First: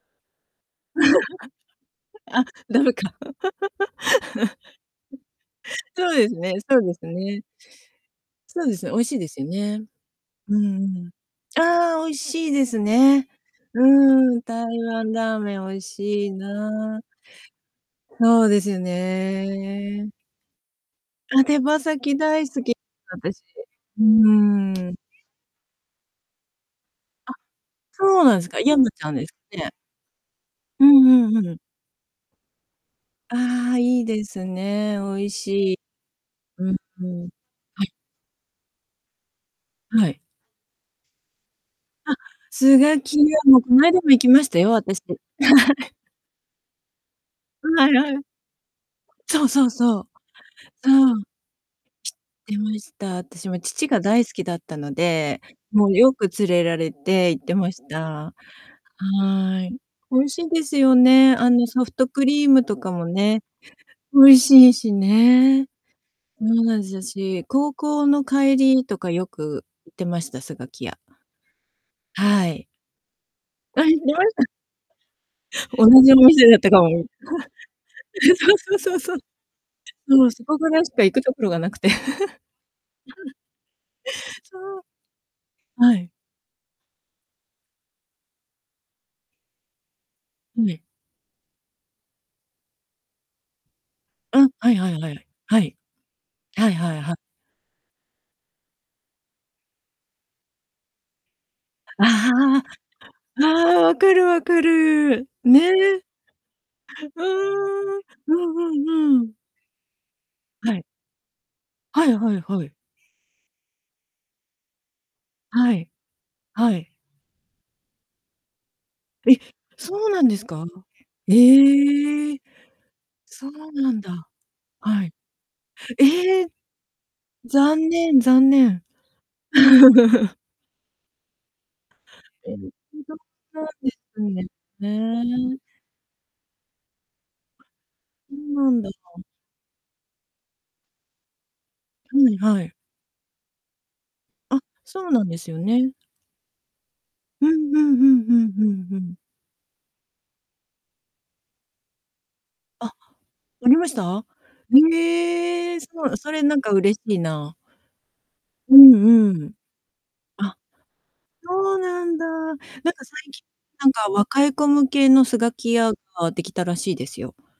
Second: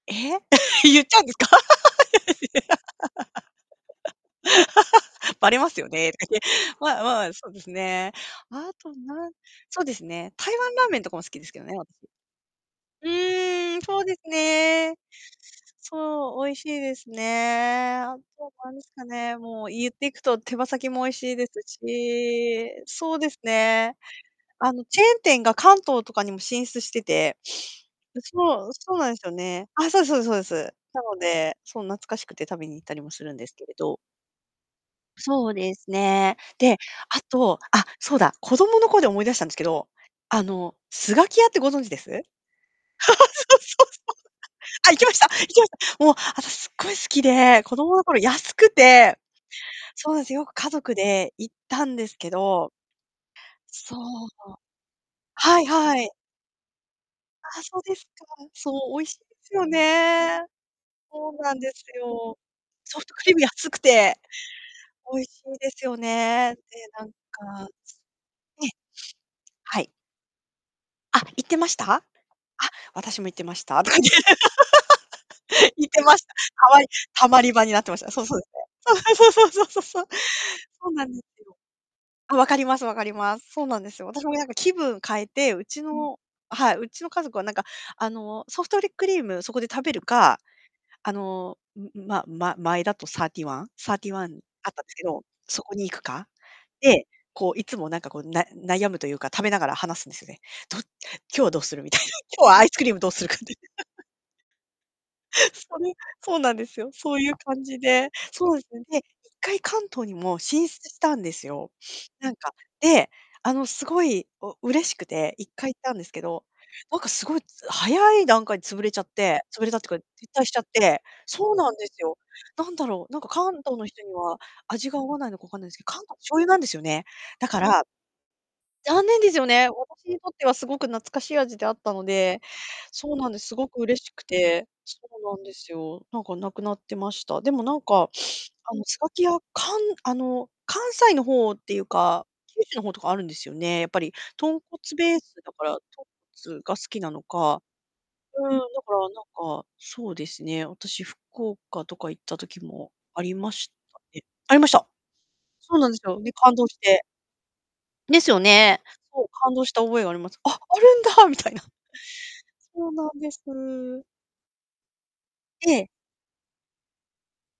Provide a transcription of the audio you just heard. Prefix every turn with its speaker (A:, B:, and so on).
A: ええ、言っちゃうんですか？
B: あ、駄目か。
A: ばれます よね、
B: そう
A: とか
B: です
A: 言って、
B: ねそうで
A: ま
B: す
A: まあ、
B: ね。
A: そうですね。
B: そう
A: あ
B: ですね、
A: と
B: 美味しいで
A: なん
B: すよ
A: そう
B: ね。
A: ですね、台
B: う
A: 湾
B: ん
A: ラーメ
B: う
A: ンと
B: ん。
A: かも好きですけどね、私。
B: ああ、美味しいです
A: う
B: ね。
A: ーん、
B: う
A: そうです
B: ん、台
A: ね。
B: 湾ラーメン美味しい
A: そう、美味しいで
B: な。
A: すね。あ
B: そう
A: と
B: です
A: なん
B: よ
A: ですかね、もう言って
B: ね。
A: いくと手羽先も美味しい
B: あ、
A: です
B: 手羽先大好
A: し
B: き、
A: そうです
B: 私。
A: ね。
B: う
A: あの、
B: ーん。
A: チェーン店が関東とかにも進出して
B: あ、
A: て。う
B: そうなんすか、
A: そう、
B: 山
A: そう
B: ち
A: な
B: ゃん
A: んです
B: で
A: よ
B: す
A: ね。
B: ね。
A: あ、そうですそうですそうです。
B: う
A: なの
B: んうんう
A: で、
B: ん。
A: そん懐かしくて食べに行ったりもするんですけれ
B: ああ、
A: ど
B: いいですね、美味し
A: そうで
B: い。
A: すね。
B: うん
A: で、
B: う
A: あ
B: ん。
A: と、
B: は
A: あ、
B: い。
A: そうだ、子供の頃で思い出したんですけど、
B: はい。
A: あのスガキヤってご存知です？そ
B: あ、
A: う
B: スガキヤ、
A: そ
B: も
A: う
B: うこ
A: そ
B: な
A: う。
B: いだも行きましたよ、
A: あ、行
B: 私。
A: きました行きまし た？もう私すっごい好きで、子
B: ん、はい
A: 供の頃
B: はい。
A: 安くて
B: そうそうそう、
A: そうです、よく家族
B: うん。知っ
A: で行ったんですけ
B: て
A: ど
B: ました。私も父
A: そ
B: が大
A: う
B: 好き
A: そ
B: だったの
A: う。
B: で、
A: はい
B: もう
A: はい。
B: よく連れられて行って
A: ああ、
B: ま
A: そう
B: し
A: ですか。
B: た。
A: そう、美味しいです
B: は
A: よ
B: い。美味
A: ね。
B: しいですよ
A: そう
B: ね、あ
A: なん
B: の
A: で
B: ソ
A: す
B: フトク
A: よ。
B: リームとか
A: ソ
B: も
A: フトクリーム
B: ね、
A: 安くて
B: 美味しいし
A: 美味しい
B: ね。
A: ですよね。で、
B: もうなんじ、
A: なん
B: [unintelligible]
A: か
B: 高校の帰
A: ええ。
B: りとかよく
A: はい。
B: 行ってました、スガキヤ。
A: あ、行ってました？
B: はい。
A: あ、私も行ってました
B: あ、
A: と
B: い
A: か言
B: ま
A: っ
B: した？
A: て 行
B: 同
A: って
B: じお
A: ました。
B: 店だっ
A: た
B: たか
A: ま
B: も。
A: り
B: え
A: たまり場になってました。そう
B: え、
A: そうです
B: そう
A: ね。
B: そうそうそ
A: そうそうそうそうそうそうそう。
B: う。もう、そこぐらい
A: そう
B: し
A: な
B: か
A: ん
B: 行
A: で
B: くと
A: す
B: ころ
A: よ。
B: がなくて。
A: あ、分かります分かり ます。そうなんですよ。私もなんか
B: そ
A: 気
B: う、
A: 分変えて、うち
B: はい。
A: のはい、うちの家族はなんかあの、ソフトクリームそこで食べるか、
B: はい。
A: あの、んん、まま前だとサーティーワンサーティーワン
B: うん、
A: あ
B: は
A: っ
B: い
A: たん
B: は
A: で
B: い
A: すけ
B: は
A: ど、
B: い。は
A: そこ
B: い。
A: に行くか、
B: はいはい
A: で、
B: は
A: こういつもなんかこう、な悩むというか食べながら話すんですね。ど今日どうするみたい
B: あ
A: な、今日は
B: あ
A: アイスクリームどうするかっ
B: ああ、
A: て。
B: ああ、分 かる分かる、
A: それ、
B: ね。
A: そうなんですよ、そう
B: う
A: いう感じ
B: ーん。
A: で、
B: う
A: そう
B: ん
A: ですね、で、いっ
B: うんうん。
A: かい関東にも進
B: はい。
A: 出したんですよ。
B: は い
A: な
B: は
A: ん
B: い
A: か、
B: はい。
A: で、あの凄いお嬉しくて、1回
B: は
A: 行っ
B: い、
A: たんですけど、
B: はい。
A: なんか凄いつ早い段階で潰れちゃっ
B: え、
A: て潰れたってか、
B: そ
A: 撤
B: うなんで
A: 退
B: す
A: しちゃっ
B: か、
A: て。そうなんですよ。
B: へえ。
A: なんだろう、なんか
B: そう
A: 関東の
B: なん
A: 人に
B: だ。
A: は、味が
B: は
A: 合
B: い。
A: わないのか分かんないんですけど、関東醤
B: ええ、
A: 油なんですよね。だから
B: 残念残念。
A: 残念ですよね。私にとっ てはすごく懐かしい味であったので、そうなんです、すご く嬉しくて。そうなんで
B: [unintelligible]
A: すよ。なんか無くなってました。でもなんか、
B: そ う
A: あ
B: な
A: の
B: ん
A: スガ
B: [unintelligible]
A: キヤ、かんあの関西の方っていうか、
B: はい
A: 九
B: はい。
A: 州の方とかあるんですよね、やっぱり、豚
B: あ、
A: 骨
B: そう
A: ベー
B: なん
A: ス
B: です
A: だ
B: よ
A: から、豚
B: ね。
A: 骨が好きなの
B: うんうん。ふんふ
A: か。うん、
B: ん
A: だ
B: ふ
A: か
B: んふ
A: ら
B: ん。
A: なんか、そうですね、私福岡とか行った時
B: あ、
A: もありまし
B: ありまし
A: たね
B: た？
A: ありました。
B: へ
A: そ
B: え、
A: う
B: そ
A: なんです
B: う、
A: よ、
B: そ
A: で
B: れ
A: 感
B: なん
A: 動
B: か
A: し
B: 嬉し
A: て
B: いな。
A: ですよ
B: う
A: ね。
B: ん
A: そう、
B: う
A: 感
B: ん。
A: 動した覚えがあります。「あっ、
B: あ、
A: あるんだ」、みたいな。
B: そうなんだ。なんか
A: そうなんで
B: 最きなん
A: す。
B: か若い子向けのスガ
A: え
B: キ
A: え。
B: ヤができたらしいですよ。